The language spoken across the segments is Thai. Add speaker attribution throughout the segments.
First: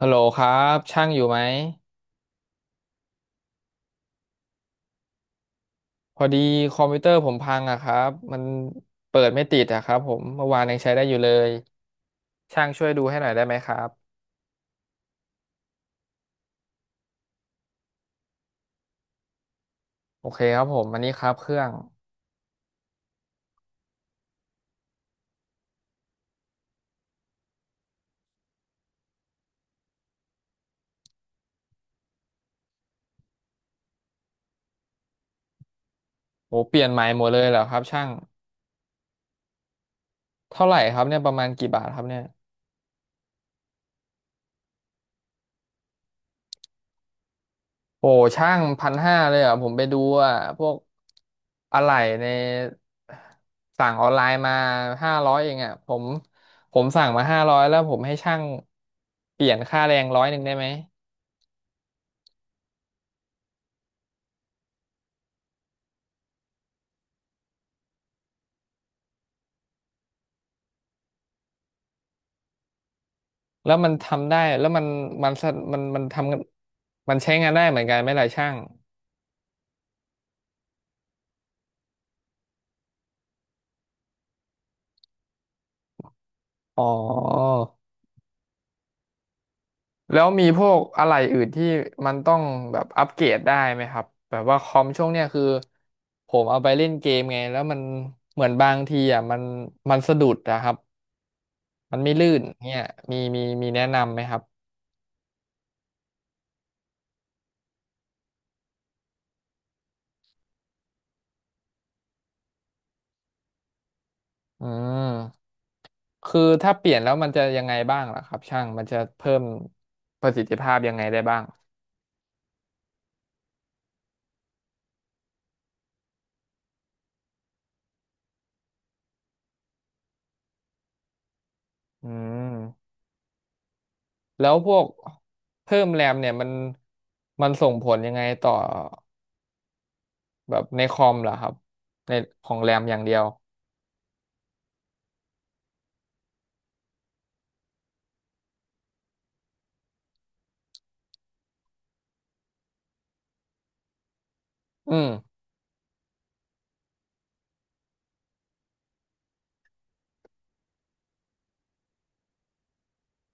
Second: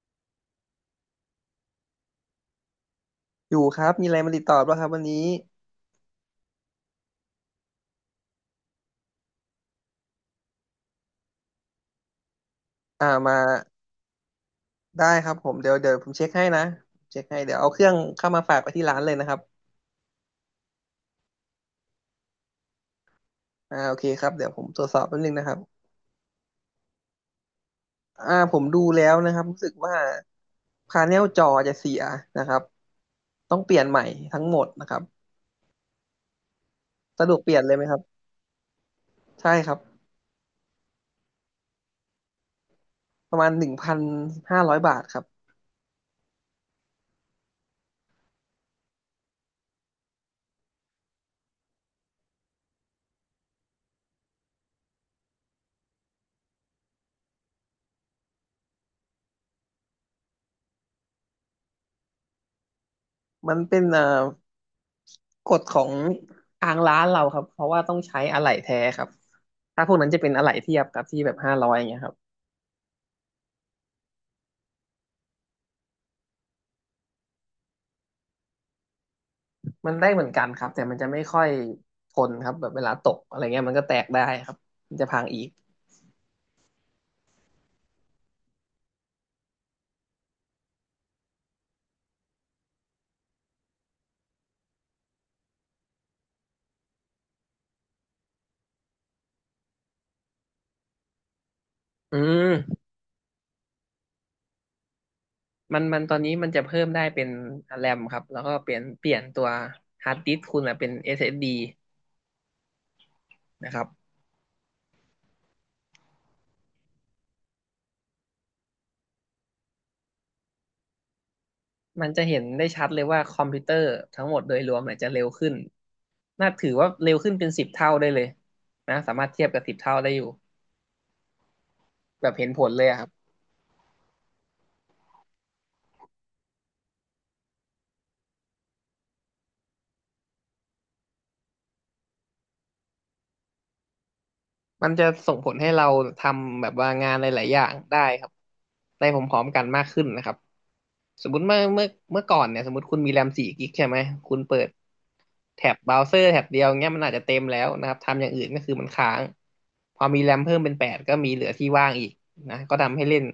Speaker 1: ฮัลโหลครับช่างอยู่ไหม
Speaker 2: อยู่ครับมีอะไรมาติดต่อบ้างครับวันนี้
Speaker 1: พอดีคอมพิวเตอร์ผมพังอะครับมันเปิดไม่ติดอะครับผมเมื่อวานยังใช้ได้อยู่เลยช่างช่วยดูให้หน่อย
Speaker 2: มา
Speaker 1: ได้ไหมครับ
Speaker 2: ได้ครับผมเดี๋ยวผมเช็คให้นะเช็คให้เดี๋ยวเอาเครื่องเข้ามาฝากไปที่ร้านเลยนะครับ
Speaker 1: โอเคครับผมอันนี้ครับเครื่อง
Speaker 2: อ่าโอเคครับเดี๋ยวผมตรวจสอบแป๊บนึงนะครับผมดูแล้วนะครับรู้สึกว่าพาเนลจอจะเสียนะครับต้องเปลี่ยนใหม่ทั้งหมดนะครับ
Speaker 1: โหเปลี่ยนใหม่หม
Speaker 2: สะ
Speaker 1: ด
Speaker 2: ด
Speaker 1: เล
Speaker 2: วก
Speaker 1: ย
Speaker 2: เป
Speaker 1: เหร
Speaker 2: ลี่ย
Speaker 1: อ
Speaker 2: นเล
Speaker 1: ค
Speaker 2: ย
Speaker 1: รั
Speaker 2: ไห
Speaker 1: บ
Speaker 2: มครับ
Speaker 1: ช่าง
Speaker 2: ใช่ครับ
Speaker 1: เท่าไหร่ครับเนี่ยประมาณกี่บาทครับเนี่ย
Speaker 2: ประมาณ1,500 บาทครับ
Speaker 1: โอ้ช่าง1,500เลยเหรอผมไปดูอะพวกอะไหล่ในสั่งออนไลน์มาห้าร้อยเองอะผมผมสั่งมาห้าร้อยแล้วผมให้ช่างเปลี่ยนค่าแรง100ได้ไหม
Speaker 2: มันเป็นกฎของทางร้านเราครับเพราะว่าต้องใช้อะไหล่แท้ครับถ้าพวกนั้นจะเป็นอะไหล่เทียบครับที่แบบห้าร้อยอย่างเงี้ยครับ
Speaker 1: แล้วมันทำได้แล้วมันมันสะมันทำงานมันใช้งานได้เหมือนกันไหมล่ะช่าง
Speaker 2: มันได้เหมือนกันครับแต่มันจะไม่ค่อยทนครับแบบเวลาตกอะไรเงี้ยมันก็แตกได้ครับมันจะพังอีก
Speaker 1: อ๋อแล้วมีพวกอะไรอื่นที่มันต้องแบบอัปเกรดได้ไหมครับแบบว่าคอมช่วงเนี้ยคือผมเอาไปเล่นเกมไงแล้วมันเหมือนบางทีอ่ะมันมันสะดุดนะครับมันไม่
Speaker 2: อื
Speaker 1: ลื่นเนี่ย
Speaker 2: ม
Speaker 1: มีแนะนำไหมครับ
Speaker 2: มันตอนนี้มันจะเพิ่มได้เป็นแรมครับแล้วก็เปลี่ยนตัวฮาร์ดดิสก์คุณอะเป็น SSD นะครับ
Speaker 1: อืมคือถ้าเปลี่ยนแล้วมันจะยังไงบ้างล่ะครับช่างมันจะเพิ่มประสิทธิภาพยังไงได้บ้าง
Speaker 2: มันจะเห็นได้ชัดเลยว่าคอมพิวเตอร์ทั้งหมดโดยรวมเนี่ยจะเร็วขึ้นน่าถือว่าเร็วขึ้นเป็นสิบเท่าได้เลยนะสามารถเทียบกับสิบเท่าได้อยู่
Speaker 1: อื
Speaker 2: แบบเห็นผ
Speaker 1: ม
Speaker 2: ลเลยอะครับ
Speaker 1: แล้วพวกเพิ่มแรมเนี่ยมันมันส่งผลยังไงต่อแบบในคอมเหรอครับในของแรมอย่างเดียว
Speaker 2: มันจะส่งผลให้เราทำแบบว่างานหลายๆอย่างได้ครับได้พร้อมๆกันมากขึ้นนะครับ สมมติเมื่อก่อนเนี่ยสมมติคุณมีแรม4 กิกใช่ไหมคุณเปิด
Speaker 1: อืม
Speaker 2: แท็บเบราว์เซอร์แท็บเดียวเงี้ยมันอาจจะเต็มแล้วนะครับทำอย่างอื่นก็คือมันค้างพอมีแรมเพิ่มเป็นแปดก็มีเหลือที่ว่างอีกนะก็ทำให้เล่น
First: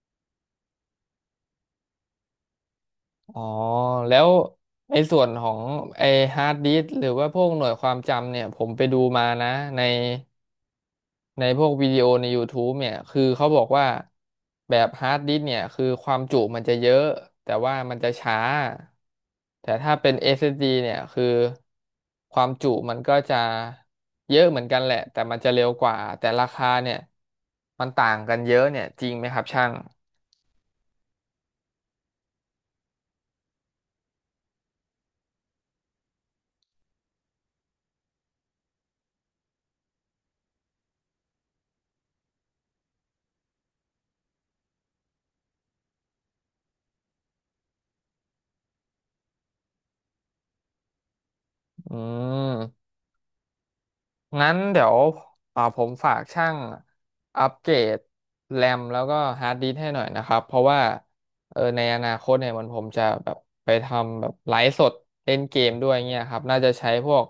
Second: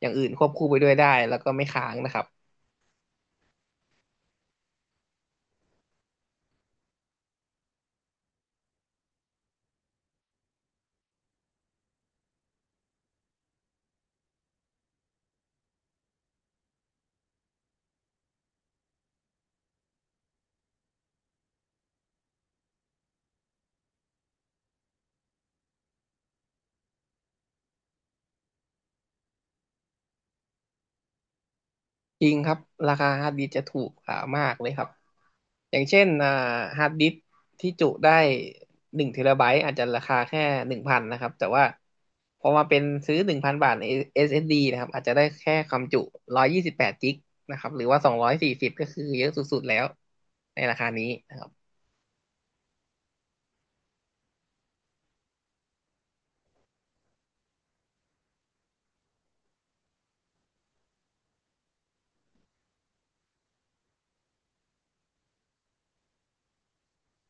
Speaker 2: อย่างอื่นควบคู่ไปด้วยได้แล้วก็ไม่ค้างนะครับ
Speaker 1: อ๋อ แล้วในส่วนของไอฮาร์ดดิสก์หรือว่าพวกหน่วยความจำเนี่ยผมไปดูมานะใน ในพวกวิดีโอใน YouTube เนี่ยคือเขาบอกว่าแบบฮาร์ดดิสก์เนี่ยคือความจุมันจะเยอะแต่ว่ามันจะช้าแต่ถ้าเป็น SSD เอสดีเนี่ยคือความจุมันก็จะเยอะเหมือนกันแหละแต่มันจะเร็วกว่าแต่ราคาเนี่ยมันต่างกันเยอะเนี่ยจริงไหมครับช่าง
Speaker 2: จริงครับราคาฮาร์ดดิสก์จะถูกกว่ามากเลยครับอย่างเช่นฮาร์ดดิสก์ที่จุได้1 เทราไบต์อาจจะราคาแค่หนึ่งพันนะครับแต่ว่าพอมาเป็นซื้อ1,000 บาทใน SSD นะครับอาจจะได้แค่ความจุ128 กิกนะครับหรือว่า240ก็คือเยอะสุดๆแล้วในราคานี้นะครับ
Speaker 1: อืม งั้นเดี๋ยวผมฝากช่างอัปเกรดแรมแล้วก็ฮาร์ดดิสก์ให้หน่อยนะครับเพราะว่าในอนาคตเนี่ยมันผมจะแบบไปทำแบบไลฟ์สดเล่นเกมด้วยเงี้ยครับน่าจะใช้พวก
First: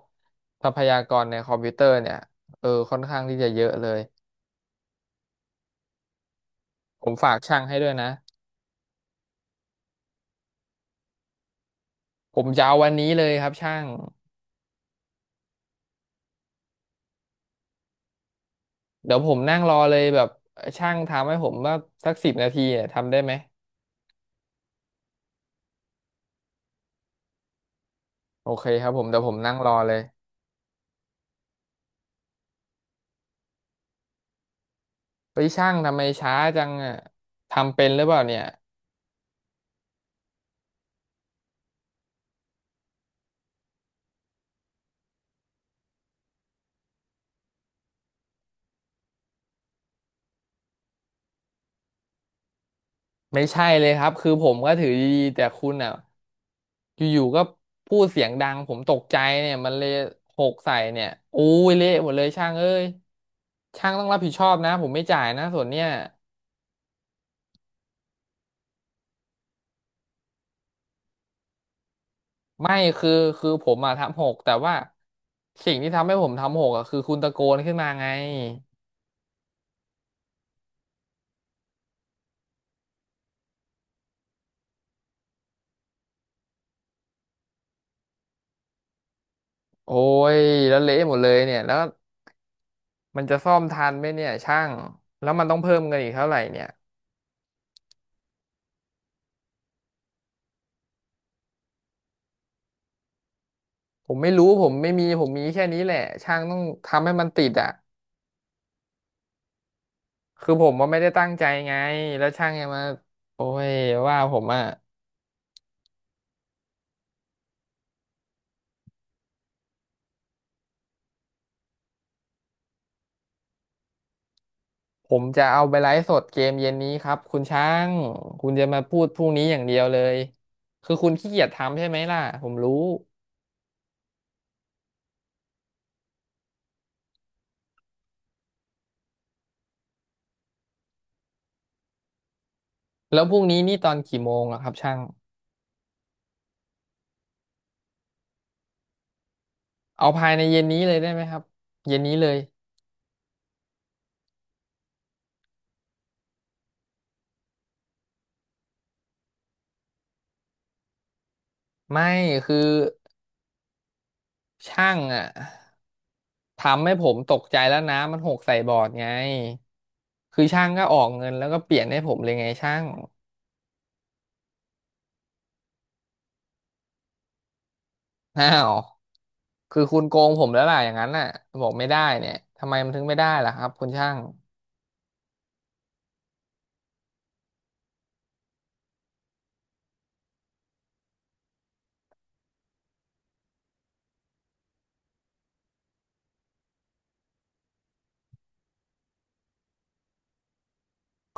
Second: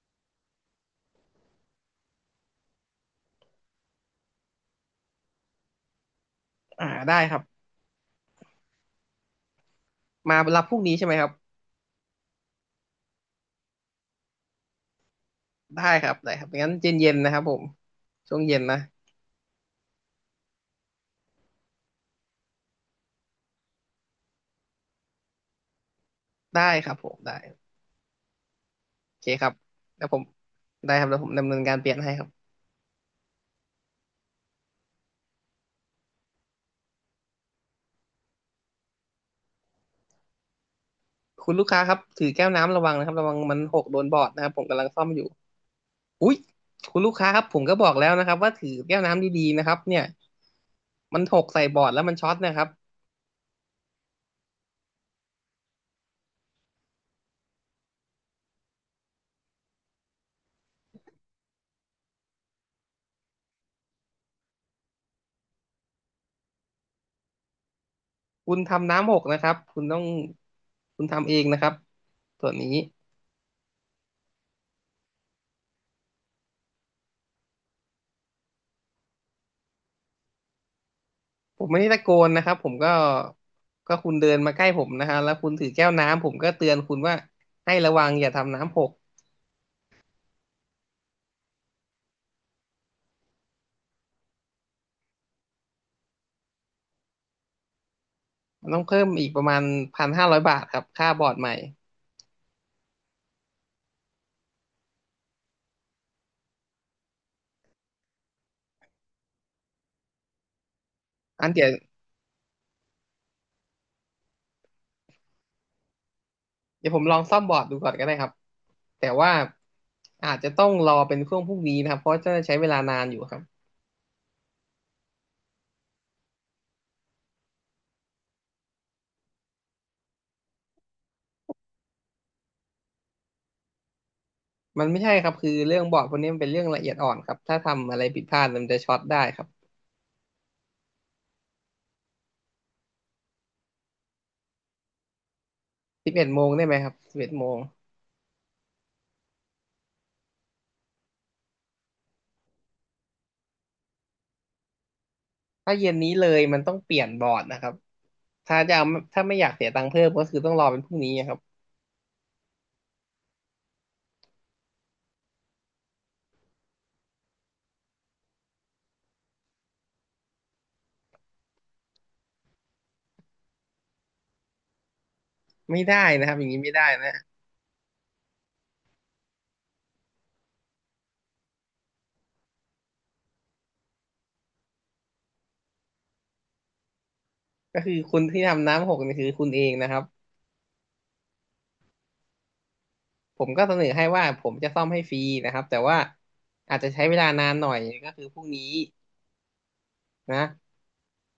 Speaker 1: ทรัพยากรในคอมพิวเตอร์เนี่ยค่อนข้างที่จะเยอะเลย
Speaker 2: อ่า
Speaker 1: ผม
Speaker 2: ได้
Speaker 1: ฝา
Speaker 2: ค
Speaker 1: ก
Speaker 2: รับ
Speaker 1: ช่างให้ด้วยนะ
Speaker 2: มารับพรุ่งนี้ใช่ไหมครับ
Speaker 1: ผมจะเอาวันนี้เลยครับช่าง
Speaker 2: ได้ครับได้ครับงั้นเย็นๆนนะครับผมช่วงเย็นนะ
Speaker 1: เดี๋ยวผมนั่งรอเลยแบบช่างทำให้ผมว่าสัก10 นาทีเนี่ยทำได้ไหม
Speaker 2: ได้ครับผมได้
Speaker 1: โอเคครับผม
Speaker 2: โอ
Speaker 1: เดี๋ยว
Speaker 2: เค
Speaker 1: ผม
Speaker 2: ครั
Speaker 1: นั่
Speaker 2: บ
Speaker 1: งรอเลย
Speaker 2: แล้วผมได้ครับแล้วผมดำเนินการเปลี่ยนให้ครับ
Speaker 1: ไปช่างทำไมช้าจังอ่ะทำเป็นหรือเปล่าเนี่ย
Speaker 2: คุณลูกค้าครับถือแก้วน้ำระวังนะครับระวังมันหกโดนบอร์ดนะครับผมกำลังซ่อมอยู่อุ๊ยคุณลูกค้าครับผมก็บอกแล้วนะครับว่าถือแก้วน้ำดีๆนะครับเนี่ยมันหกใส่บอร์ดแล้วมันช็อตนะครับ
Speaker 1: ไม่ใช่เลยครับคือผมก็ถือดีๆแต่คุณอ่ะอยู่ๆก็พูดเสียงดังผมตกใจเนี่ยมันเลยหกใส่เนี่ยอู้ยเละหมดเลยช่างเอ้ยช่างต้องรับผิดชอบนะผมไม่จ่ายนะส่วนเนี่ย
Speaker 2: คุณทำน้ำหกนะครับคุณทำเองนะครับส่วนนี้
Speaker 1: ไม่คือผมอ่ะทำหกแต่ว่าสิ่งที่ทำให้ผมทำหกอะคือคุณตะโกนขึ้นมาไง
Speaker 2: ผมไม่ได้ตะโกนนะครับผมก็คุณเดินมาใกล้ผมนะฮะแล้วคุณถือแก้วน้ำผมก็เตือนคุณว่าให้ระวังอย่าทำน้ำหก
Speaker 1: โอ้ยแล้วเละหมดเลยเนี่ยแล้วมันจะซ่อมทันไหมเนี่ยช่างแล้วมันต้องเพิ่มเงินอีกเท่าไหร่เนี่ย
Speaker 2: มันต้องเพิ่มอีกประมาณพันห้าร้อยบาทครับค่าบอร์ดใหม่
Speaker 1: ผมไม่รู้ผมไม่มีผมมีแค่นี้แหละช่างต้องทำให้มันติดอ่ะคือผมว่าไม่ได้ตั้งใจ
Speaker 2: อันเดี๋ยว
Speaker 1: ไงแล้วช่างยังมาโอ้ยว่าผมอ่ะ
Speaker 2: เดี๋ยวผมลองซ่อมบอร์ดดูก่อนก็ได้ครับแต่ว่าอาจจะต้องรอเป็นช่วงพรุ่งนี้นะครับเพราะจะใช้เวลานานอยู่ครับ
Speaker 1: ผมจะเอาไปไลฟ์สดเกมเย็นนี้ครับคุณช่างคุณจะมาพูดพรุ่งนี้อย่างเดียวเลยคือคุณขี้เกียจทำใช่ไหมล่ะผมรู้
Speaker 2: มันไม่ใช่ครับคือเรื่องบอร์ดพวกนี้มันเป็นเรื่องละเอียดอ่อนครับถ้าทำอะไรผิดพลาดมันจะช็อตได้ครับ
Speaker 1: แล้วพรุ่งนี้นี่ตอนกี่โมงอะครับช่าง
Speaker 2: สิบเอ็ดโมงได้ไหมครับสิบเอ็ดโมง
Speaker 1: เอาภายในเย็นนี้เลยได้ไหมครับเย็นนี้เลย
Speaker 2: ถ้าเย็นนี้เลยมันต้องเปลี่ยนบอร์ดนะครับถ้าจะเอาถ้าไม่อยากเสียตังค์เพิ่มก็คือต้องรอเป็นพรุ่งนี้ครับ
Speaker 1: ไม่คือ ช่างอ่ะทำให้ผมตกใจแล้วน้ำมันหกใส่บอร์ดไงคือช่างก็ออกเงินแล้วก็เปลี่ยนให้ผมเลยไงช่าง
Speaker 2: ไม่ได้นะครับอย่างนี้ไม่ได้นะ
Speaker 1: อ้าวคือคุณโกงผมแล้วล่ะอย่างนั้นน่ะบอกไม่ได้เนี่ยทำไมมันถึงไม่ได้ล่ะครับคุณช่าง
Speaker 2: ก็คือคุณที่ทำน้ำหกนี่คือคุณเองนะครับผมก็เสนอให้ว่าผมจะซ่อมให้ฟรีนะครับแต่ว่าอาจจะใช้เวลานานหน่อยก็คือพรุ่งนี้ นะ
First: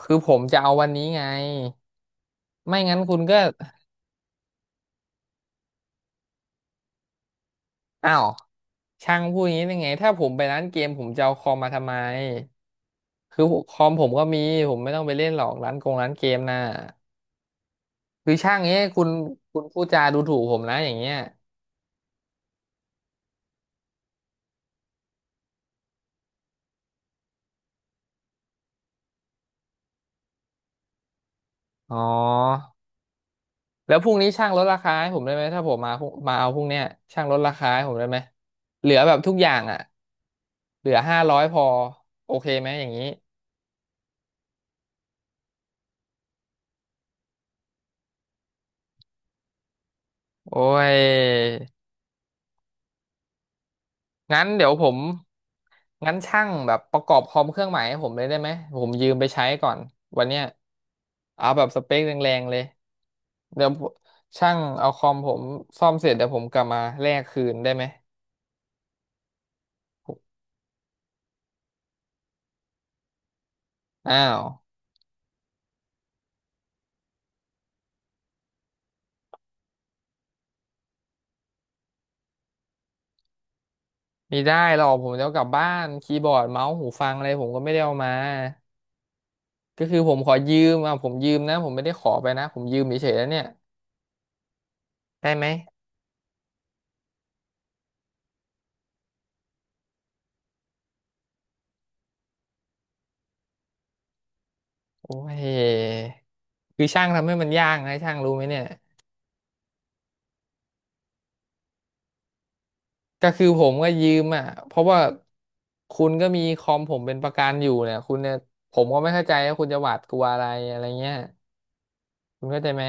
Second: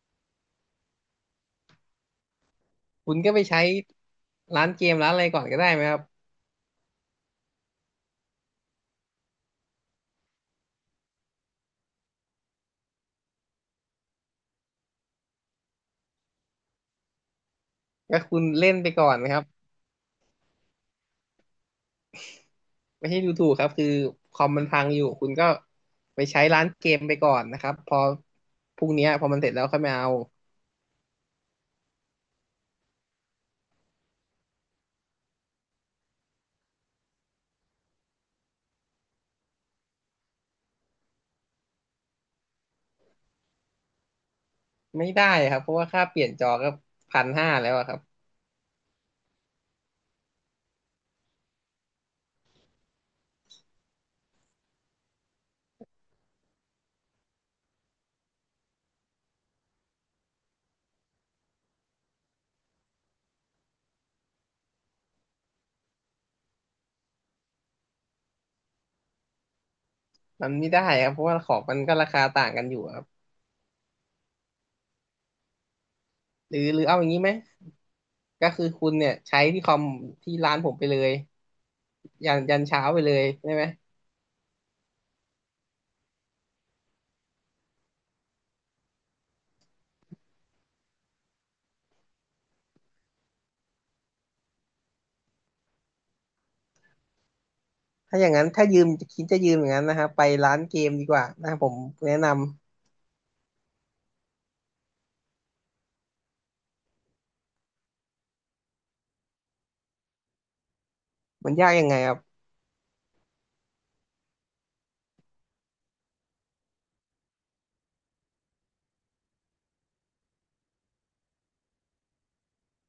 Speaker 1: คือผมจะเอาวันนี้ไงไม่งั้น
Speaker 2: คุ
Speaker 1: คุ
Speaker 2: ณ
Speaker 1: ณ
Speaker 2: ก็
Speaker 1: ก็
Speaker 2: ไปใช้ร้านเกมร้านอะไรก่อนก็ได้ไหมครับ
Speaker 1: อ้าวช่างพูดอย่างนี้ได้ไงถ้าผมไปร้านเกมผมจะเอาคอมมาทำไมคือคอมผมก็มีผมไม่ต้องไปเล่นหรอกร้านกงร้านเกมน่ะ
Speaker 2: ก็
Speaker 1: คือ
Speaker 2: คุณ
Speaker 1: ช่าง
Speaker 2: เล่
Speaker 1: เงี้
Speaker 2: น
Speaker 1: ย
Speaker 2: ไป
Speaker 1: คุ
Speaker 2: ก่อ
Speaker 1: ณ
Speaker 2: นนะครับ
Speaker 1: คุณพูดจาดูถูกผมนะอย่างเงี้ย
Speaker 2: ไม่ใช่ดูถูกครับคือคอมมันพังอยู่คุณก็ไปใช้ร้านเกมไปก่อนนะครับพอพรุ่งเนี้ยพอมันเสร็จแล้วค่อยมาเอา
Speaker 1: อ๋อแล้วพรุ่งนี้ช่างลดราคาให้ผมได้ไหมถ้าผมมาพรุ่งมาเอาพรุ่งเนี้ยช่างลดราคาให้ผมได้ไหมเหลือแบบทุกอย่างอ่ะเหลือห้าร้อยพอโอเคไหมอย่างนี้
Speaker 2: ไม่ได้ครับเพราะว่าค่าเปลี่ยนจอก็พันห้าแล้วอะครับ
Speaker 1: โอ้ยงั้นเดี๋ยวผมงั้นช่างแบบประกอบคอมเครื่องใหม่ให้ผมเลยได้ไหมผมยืมไปใช้ก่อนวันเนี้ยเอาแบบสเปคแรงๆเลยเดี๋ยวช่างเอาคอมผมซ่อมเสร็จเดี๋ยวผมกลับมาแลกคืนได้ไหม
Speaker 2: มันไม่ได้ครับเพราะว่าของมันก็ราคาต่างกันอยู่ครับ
Speaker 1: อ้าว
Speaker 2: หรือเอาอย่างนี้ไหมก็คือคุณเนี่ยใช้ที่คอมที่ร้านผมไปเลยยันเช้าไปเลยได้ไหม
Speaker 1: ไม่ได้หรอกผมจะเอากลับบ้านคีย์บอร์ดเมาส์หูฟังอะไรผมก็ไม่ได้เอามาก็คือผมขอยืมอ่ะผมยืมนะผมไม่ได้ขอไปนะผมยืมเฉยๆแล้วเนี่ยได้ไหม
Speaker 2: ถ้าอย่างนั้นถ้ายืมจะยืมอย่างนั้นนะฮะไปร้านเกมดีกว่านะครับผมแนะนำ
Speaker 1: โอ้ยคือช่างทำให้มันยากนะช่างรู้ไหมเนี่ย
Speaker 2: มันยากยังไงครับ
Speaker 1: ก็คือผมก็ยืมอ่ะเพราะว่าคุณก็มีคอมผมเป็นประกันอยู่เนี่ยคุณเนี่ยผมก็ไม่เข้าใจว่าคุณจะหวาดกลัวอะไรอะไรเงี้ยคุณเข้าใจไหม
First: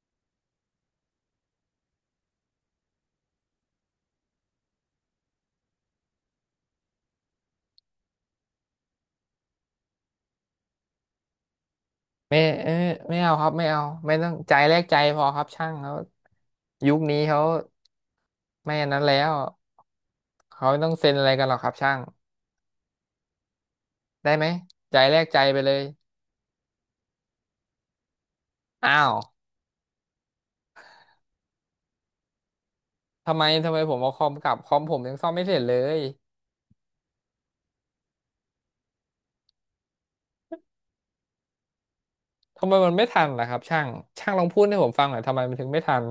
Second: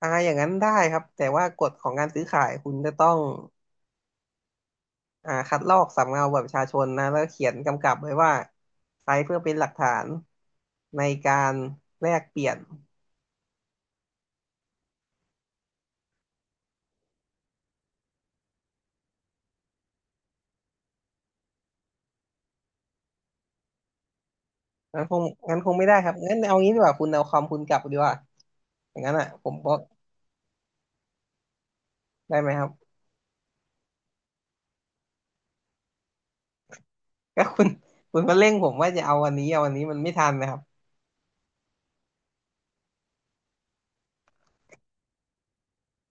Speaker 2: อ่าอย่างนั้นได้ครับแต่ว่ากฎของการซื้อขายคุณจะต้องคัดลอกสำเนาบัตรประชาชนนะแล้วเขียนกำกับไว้ว่าใช้เพื่อเป็นหลักฐานในการแลก
Speaker 1: ไม่
Speaker 2: เปลี่ยน
Speaker 1: เออไม่เอาครับไม่เอาไม่ต้องใจแลกใจพอครับช่างเขายุคนี้เขาไม่อันนั้นแล้ว เขาไม่ต้องเซ็นอะไรกันหรอกครับช่างได้ไหมใจ
Speaker 2: งั้นค
Speaker 1: แล
Speaker 2: ง
Speaker 1: กใจไป
Speaker 2: งั้นค
Speaker 1: เล
Speaker 2: ง
Speaker 1: ย
Speaker 2: ไม่ได้ครับงั้นเอางี้ดีกว่าคุณเอาคอมคุณกลับดีกว่าอ
Speaker 1: อ้า
Speaker 2: ย่างนั้
Speaker 1: ว
Speaker 2: นอ่ะผมบอกได้ไหมครับ
Speaker 1: ทำไมผมเอาคอมกลับคอมผมยังซ่อมไม่เสร็จเลย
Speaker 2: ก็คุณมาเร่งผมว่าจะเอาวันนี้เอาวันนี้มันไม่ทันนะครับ
Speaker 1: ทำไมมันไม่ทันล่ะครับช่างช่างลองพูดให้ผมฟังหน่อยทำไมมันถึงไม่ทัน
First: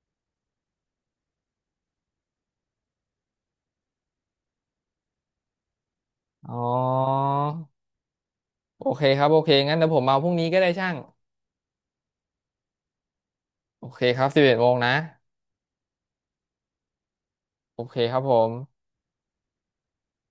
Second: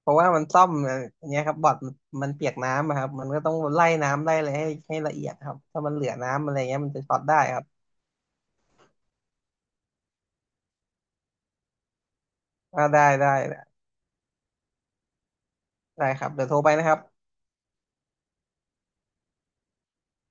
Speaker 2: เพราะว่ามันซ่อมอย่างเงี้ยครับบอร์ดมันเปียกน้ำอะครับมันก็ต้องไล่น้ำไล่อะไรให้ละเอียดครับถ้ามันเหลือน้ำอะ
Speaker 1: อ๋
Speaker 2: ไร
Speaker 1: อ
Speaker 2: เงี้ยมันจะช็อตได้ครับ
Speaker 1: โอเคครับโอเคงั้นเดี๋ยวผมมาพรุ่งนี้ก็ได้ช่าง
Speaker 2: อ่าได้ได้
Speaker 1: โอเคครับ11 โมงนะ
Speaker 2: ได้ครับเดี๋ยวโทรไปนะครับ
Speaker 1: โอเคครับผม